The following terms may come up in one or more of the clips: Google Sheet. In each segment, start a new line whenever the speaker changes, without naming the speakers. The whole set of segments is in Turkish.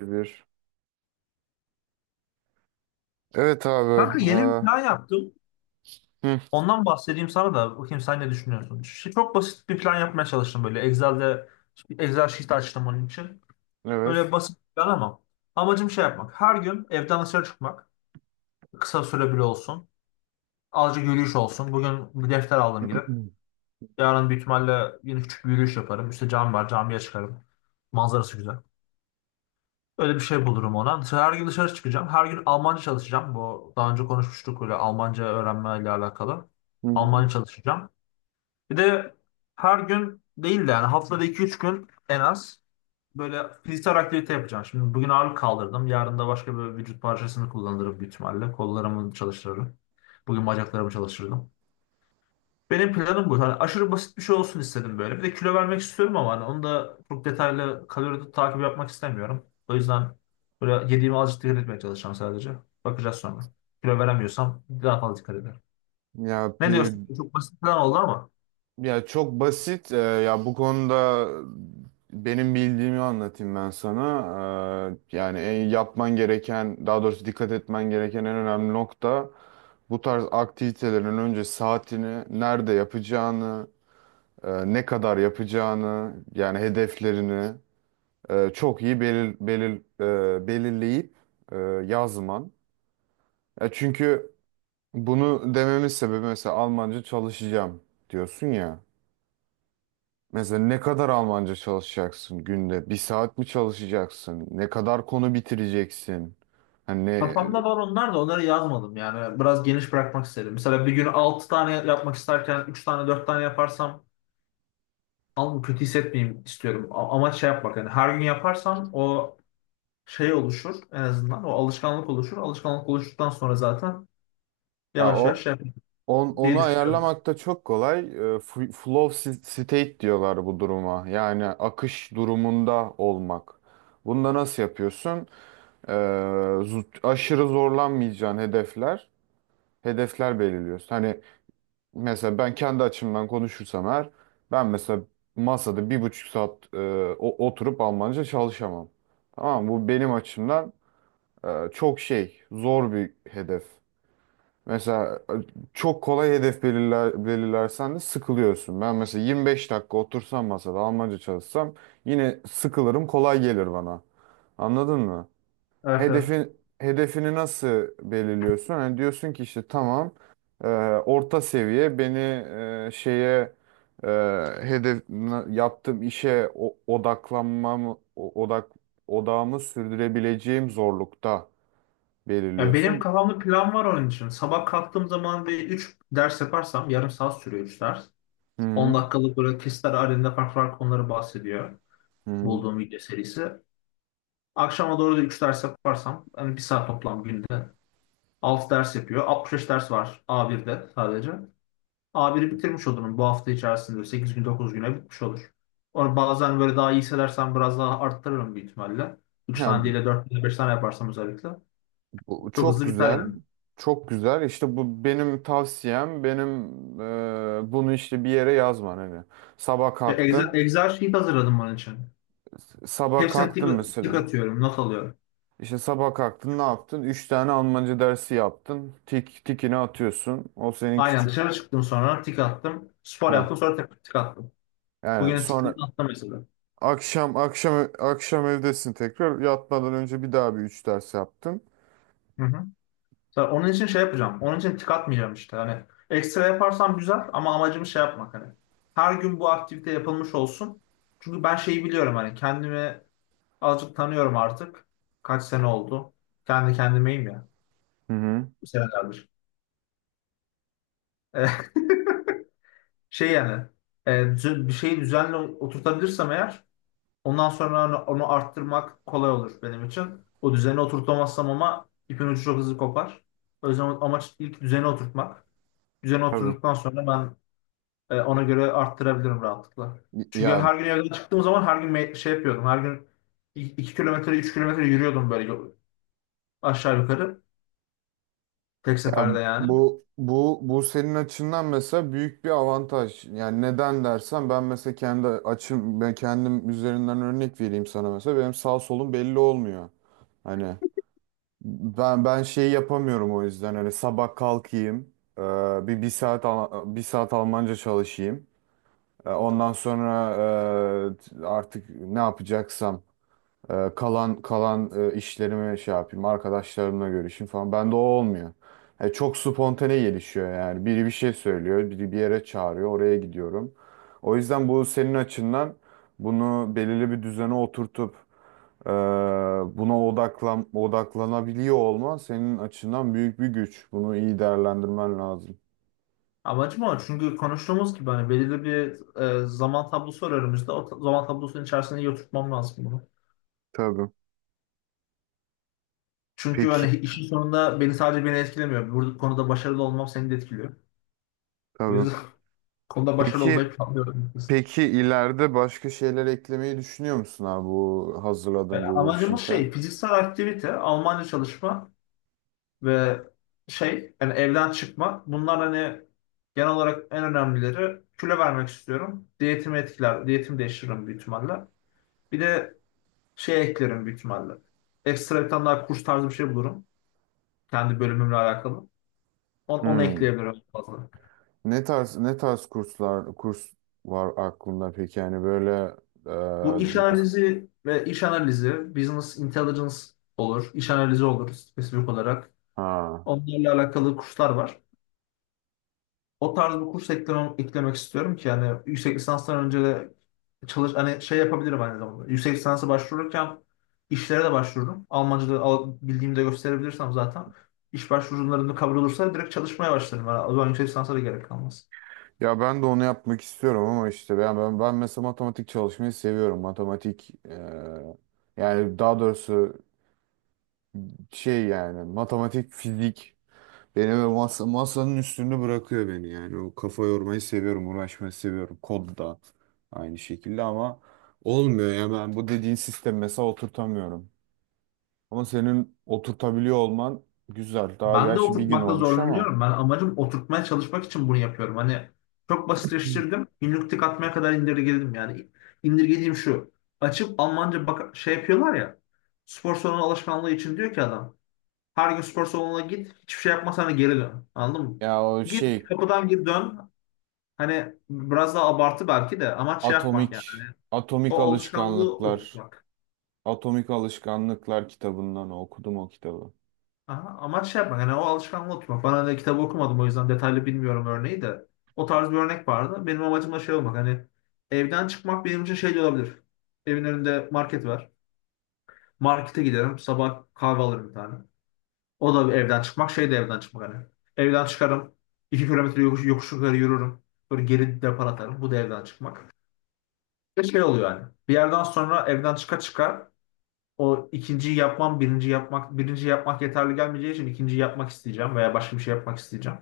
Bir. Evet abi.
Kanka yeni bir plan yaptım.
Hı,
Ondan bahsedeyim sana da bakayım sen ne düşünüyorsun. Çok basit bir plan yapmaya çalıştım böyle. Excel sheet açtım onun için. Böyle
evet.
basit bir plan ama amacım şey yapmak. Her gün evden dışarı çıkmak. Kısa süre bile olsun. Azıcık yürüyüş olsun. Bugün bir defter aldım gidip.
Hı
Yarın yine küçük bir yürüyüş yaparım. Üste çıkarım. Manzarası güzel. Öyle bir şey bulurum ona. Her gün dışarı çıkacağım. Her gün Almanca çalışacağım. Bu daha önce konuşmuştuk öyle Almanca öğrenmeyle alakalı.
hı.
Almanca çalışacağım. Bir de her gün değil de yani haftada iki üç gün en az böyle fiziksel aktivite yapacağım. Şimdi bugün ağırlık kaldırdım. Yarın da başka bir vücut parçasını kullanırım büyük ihtimalle. Kollarımı çalıştırırım. Bugün bacaklarımı çalıştırdım. Benim planım bu. Hani aşırı basit bir şey olsun istedim böyle. Bir de kilo vermek istiyorum ama hani onu da çok detaylı kalori takip yapmak istemiyorum. O yüzden böyle yediğime azıcık dikkat etmeye çalışacağım sadece. Bakacağız sonra. Kilo veremiyorsam daha fazla dikkat ederim.
Ya pi
Ne diyorsun? Çok basit plan oldu ama.
ya çok basit. Ya bu konuda benim bildiğimi anlatayım ben sana. Yani en yapman gereken, daha doğrusu dikkat etmen gereken en önemli nokta bu tarz aktivitelerin önce saatini, nerede yapacağını, ne kadar yapacağını, yani hedeflerini çok iyi belirleyip e, yazman. Ya çünkü bunu dememin sebebi mesela Almanca çalışacağım diyorsun ya. Mesela ne kadar Almanca çalışacaksın günde? Bir saat mi çalışacaksın? Ne kadar konu bitireceksin? Hani ne-
Kafamda var onlar da onları yazmadım yani. Biraz geniş bırakmak istedim. Mesela bir gün 6 tane yapmak isterken 3 tane 4 tane yaparsam alnımı kötü hissetmeyeyim istiyorum. Ama şey yapmak yani her gün yaparsam o şey oluşur en azından. O alışkanlık oluşur. Alışkanlık oluştuktan sonra zaten
ya
yavaş yavaş
o
şey yapayım
onu
diye düşünüyorum.
ayarlamak da çok kolay. Flow state diyorlar bu duruma. Yani akış durumunda olmak. Bunda nasıl yapıyorsun? Ee, Aşırı zorlanmayacağın hedefler belirliyorsun. Hani mesela ben kendi açımdan konuşursam eğer ben mesela masada bir buçuk saat oturup Almanca çalışamam. Tamam mı? Bu benim açımdan çok şey zor bir hedef. Mesela çok kolay hedef belirlersen de sıkılıyorsun. Ben mesela 25 dakika otursam masada Almanca çalışsam yine sıkılırım kolay gelir bana. Anladın mı?
Evet, evet.
Hedefini nasıl belirliyorsun? Hani diyorsun ki işte tamam, e, orta seviye beni e, şeye e, hedef na- yaptığım işe o- odaklanmam o- odak odağımı sürdürebileceğim zorlukta
Yani benim
belirliyorsun.
kafamda plan var onun için. Sabah kalktığım zaman bir 3 ders yaparsam yarım saat sürüyor 3 ders.
Hı
10
hı.
dakikalık böyle kesitler halinde farklı farklı konuları bahsediyor.
Hı hı.
Bulduğum video serisi. Akşama doğru da 3 ders yaparsam hani bir saat toplam günde 6 ders yapıyor. 65 ders var A1'de sadece. A1'i bitirmiş olurum bu hafta içerisinde 8 gün 9 güne bitmiş olur. Onu bazen böyle daha iyi hissedersem biraz daha arttırırım büyük ihtimalle. 3
Ya,
tane değil de 4 tane 5 tane yaparsam özellikle.
bu
Çok
çok
hızlı biter
güzel.
yani.
Çok güzel. İşte bu benim tavsiyem. Benim, bunu işte bir yere yazman hani. Sabah
Ve Excel,
kalktın.
Excel sheet hazırladım bunun için.
Sabah
Hepsine tik,
kalktın
tik
mesela.
atıyorum, not alıyorum.
İşte sabah kalktın ne yaptın? Üç tane Almanca dersi yaptın. Tikini atıyorsun. O senin
Aynen
küçük.
dışarı çıktım sonra tik attım. Spor
Ha.
yaptım sonra tekrar tik attım.
Yani
Bugün tikleri
sonra
attım mesela.
akşam evdesin tekrar. Yatmadan önce bir daha üç ders yaptın.
Hı hı. Ben onun için şey yapacağım. Onun için tik atmayacağım işte. Hani ekstra yaparsam güzel ama amacım şey yapmak hani. Her gün bu aktivite yapılmış olsun. Çünkü ben şeyi biliyorum hani kendimi azıcık tanıyorum artık. Kaç sene oldu. Kendi kendimeyim ya.
Hı hı.
Bu senelerdir. E, Şey yani bir şeyi düzenli oturtabilirsem eğer ondan sonra onu arttırmak kolay olur benim için. O düzeni oturtamazsam ama ipin ucu çok hızlı kopar. O yüzden amaç ilk düzeni oturtmak. Düzeni
Tabii.
oturduktan sonra ben ona göre arttırabilirim rahatlıkla. Çünkü
Ya
her gün evden çıktığım zaman her gün şey yapıyordum. Her gün 2 kilometre 3 kilometre yürüyordum böyle aşağı yukarı. Tek
ya
seferde yani.
bu bu bu senin açından mesela büyük bir avantaj. Yani neden dersen ben mesela kendi açım, ben kendim üzerinden örnek vereyim sana mesela. Benim sağ solum belli olmuyor. Hani ben şey yapamıyorum. O yüzden hani sabah kalkayım, bir saat bir saat Almanca çalışayım. E, ondan sonra, artık ne yapacaksam, kalan işlerimi şey yapayım, arkadaşlarımla görüşeyim falan, bende o olmuyor. E, çok spontane gelişiyor. Yani biri bir şey söylüyor, biri bir yere çağırıyor, oraya gidiyorum. O yüzden bu senin açından bunu belirli bir düzene oturtup, ee, buna odaklan odaklanabiliyor olman senin açından büyük bir güç. Bunu iyi değerlendirmen lazım.
Amacım o. Çünkü konuştuğumuz gibi hani belirli bir zaman tablosu var önümüzde. O zaman tablosunun içerisinde iyi oturtmam lazım bunu.
Tabii.
Çünkü
Peki,
hani işin sonunda beni sadece beni etkilemiyor. Burada konuda başarılı olmam seni de etkiliyor. O yüzden
tabii.
konuda başarılı olmayı
Peki,
planlıyorum.
peki, ileride başka şeyler eklemeyi düşünüyor musun abi bu hazırladığın
Yani
Google
amacımız
Sheet'e?
şey fiziksel aktivite, Almanca çalışma, ve şey yani evden çıkma. Bunlar hani genel olarak en önemlileri. Kilo vermek istiyorum. Diyetimi etkiler. Diyetimi değiştiririm büyük ihtimalle. Bir de şey eklerim büyük ihtimalle. Ekstra bir tane daha kurs tarzı bir şey bulurum. Kendi bölümümle alakalı. Onu
Hmm.
ekleyebilirim fazla.
Ne tarz kurslar var aklında peki, yani böyle, e,
Bu iş analizi ve iş analizi, business intelligence olur. iş analizi olur spesifik olarak.
ha,
Onlarla alakalı kurslar var. O tarz bir kurs eklemek istiyorum ki yani yüksek lisanstan önce de çalış hani şey yapabilirim aynı zamanda. Yüksek lisansa başvururken işlere de başvururum. Almanca'da bildiğimde gösterebilirsem zaten iş başvurularında kabul olursa direkt çalışmaya başlarım. Yani o zaman yüksek lisansa da gerek kalmaz.
ya ben de onu yapmak istiyorum ama işte ben mesela matematik çalışmayı seviyorum. Matematik, yani daha doğrusu şey, yani matematik, fizik beni masanın üstünde bırakıyor beni yani. O kafa yormayı seviyorum, uğraşmayı seviyorum. Kod da aynı şekilde ama olmuyor ya, ben bu dediğin sistem mesela oturtamıyorum. Ama senin oturtabiliyor olman güzel. Daha
Ben de
gerçi bir gün
oturtmakta
olmuş ama.
zorlanıyorum. Ben amacım oturtmaya çalışmak için bunu yapıyorum. Hani çok
Hmm.
basitleştirdim. Günlük tık atmaya kadar indirgedim yani. İndirgediğim şu. Açıp Almanca bak şey yapıyorlar ya. Spor salonu alışkanlığı için diyor ki adam. Her gün spor salonuna git. Hiçbir şey yapmasana geri dön. Anladın mı?
Ya o
Git
şey,
kapıdan gir dön. Hani biraz daha abartı belki de amaç şey yapmak yani. Hani
atomik atomik
o alışkanlığı
alışkanlıklar,
oturtmak.
atomik alışkanlıklar kitabından okudum o kitabı.
Aha, amaç şey yapmak. Yani o alışkanlığı oturtmak. Ben hani kitabı okumadım o yüzden detaylı bilmiyorum örneği de. O tarz bir örnek vardı. Benim amacım da şey olmak. Hani evden çıkmak benim için şey de olabilir. Evin önünde market var. Markete giderim. Sabah kahve alırım bir tane. O da evden çıkmak, şey de evden çıkmak hani. Evden çıkarım, 2 kilometre yokuş yukarı yürürüm. Böyle geri depar atarım. Bu da evden çıkmak. Ve şey oluyor yani. Bir yerden sonra evden çıka çıka o ikinciyi yapmam, birinci yapmak, birinci yapmak yeterli gelmeyeceği için ikinciyi yapmak isteyeceğim veya başka bir şey yapmak isteyeceğim.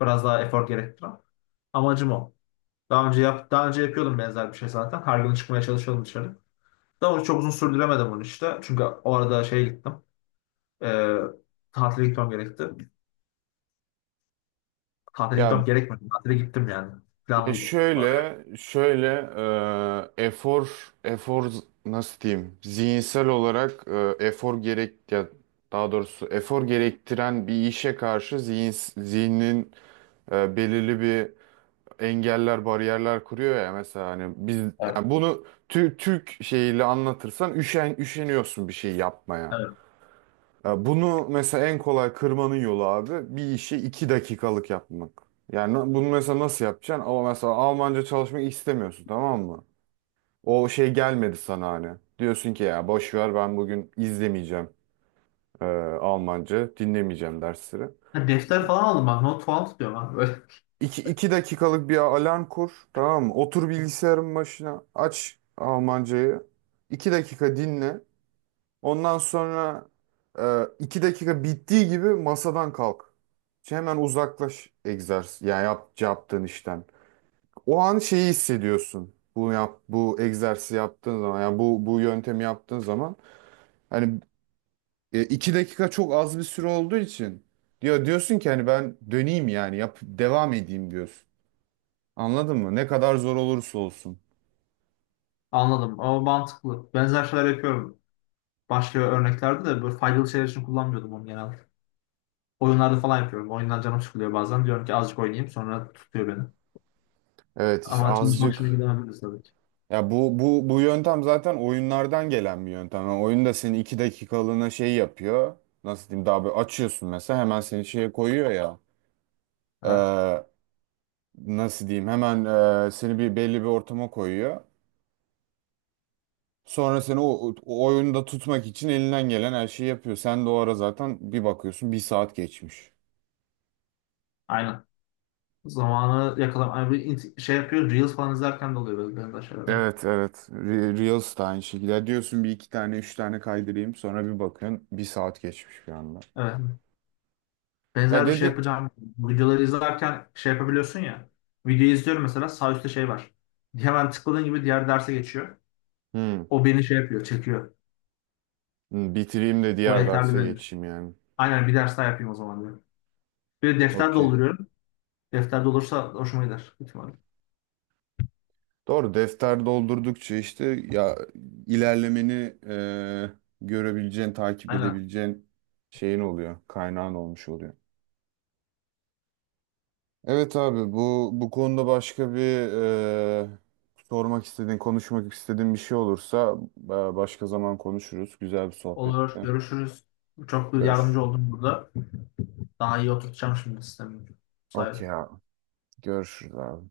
Biraz daha efor gerektiren. Amacım o. Daha önce yapıyordum benzer bir şey zaten. Her gün çıkmaya çalışıyordum dışarı. Daha önce çok uzun sürdüremedim onu işte. Çünkü o arada şeye gittim. Ee, Tatile gitmem gerekti. Tatile
Ya,
gitmem gerekmedi. Tatile gittim yani.
ya
Planlıydım.
şöyle, şöyle, e, efor, efor nasıl diyeyim? Zihinsel olarak e, efor gerek ya daha doğrusu efor gerektiren bir işe karşı zihnin belirli bir bariyerler kuruyor ya. Mesela hani biz,
Evet.
yani bunu Türk şeyiyle anlatırsan üşeniyorsun bir şey yapmaya.
Evet.
Ya bunu mesela en kolay kırmanın yolu abi bir işi iki dakikalık yapmak. Bunu mesela nasıl yapacaksın? Ama mesela Almanca çalışmak istemiyorsun, tamam mı? O şey gelmedi sana hani. Diyorsun ki ya boş ver, ben bugün izlemeyeceğim, e, Almanca, dinlemeyeceğim dersleri.
Ha, defter falan aldım bak. Not falan tutuyorum ben böyle.
İki dakikalık bir alarm kur, tamam mı? Otur bilgisayarın başına, aç Almancayı. İki dakika dinle. Ondan sonra, iki dakika bittiği gibi masadan kalk. Şey, hemen uzaklaş, egzersiz ya yap, yaptığın işten. O an şeyi hissediyorsun. Bu egzersizi yaptığın zaman, yani bu yöntemi yaptığın zaman hani iki dakika çok az bir süre olduğu için diyorsun ki hani ben döneyim, yani yap devam edeyim diyorsun. Anladın mı? Ne kadar zor olursa olsun.
Anladım ama mantıklı. Benzer şeyler yapıyorum. Başka örneklerde de böyle faydalı şeyler için kullanmıyordum onu genelde. Oyunlarda falan yapıyorum. Oyundan canım sıkılıyor bazen. Diyorum ki azıcık oynayayım sonra tutuyor beni.
Evet, işte
Ama çalışmak için
azıcık.
ilgilenebiliriz tabii ki.
Ya bu yöntem zaten oyunlardan gelen bir yöntem. Yani oyun da seni iki dakikalığına şey yapıyor. Nasıl diyeyim? Daha böyle açıyorsun mesela, hemen seni şeye koyuyor ya.
Evet.
Ee, Nasıl diyeyim, hemen seni belli bir ortama koyuyor. Sonra seni o oyunda tutmak için elinden gelen her şeyi yapıyor. Sen de o ara zaten bir bakıyorsun, bir saat geçmiş.
Aynen. Zamanı yakalam. Yani bir şey yapıyor. Reels falan izlerken de oluyor böyle benzer şeyler.
Evet evet. Reels de aynı şekilde. Ya diyorsun bir iki tane üç tane kaydırayım, sonra bir bakıyorsun bir saat geçmiş bir anda.
Evet.
Ya
Benzer bir şey
dedi...
yapacağım. Videoları izlerken şey yapabiliyorsun ya. Videoyu izliyorum mesela sağ üstte şey var. Hemen tıkladığın gibi diğer derse geçiyor.
Hmm.
O beni şey yapıyor, çekiyor.
Hı, bitireyim de
O
diğer
yeterli
derse
benim.
geçeyim yani.
Aynen bir ders daha yapayım o zaman diyorum. Bir de defter
Okey.
dolduruyorum. Defter dolursa hoşuma gider. Büyük ihtimalle.
Doğru, defter doldurdukça işte ya ilerlemeni, e, görebileceğin, takip
Aynen.
edebileceğin şeyin oluyor. Kaynağın olmuş oluyor. Evet abi, bu bu konuda başka bir, e, sormak istediğin, konuşmak istediğin bir şey olursa, başka zaman konuşuruz. Güzel bir
Olur.
sohbette.
Görüşürüz. Çok
Görüş.
yardımcı oldum burada. Daha iyi oturtacağım şimdi sistemi.
Okey
Sayın.
abi. Görüşürüz abi.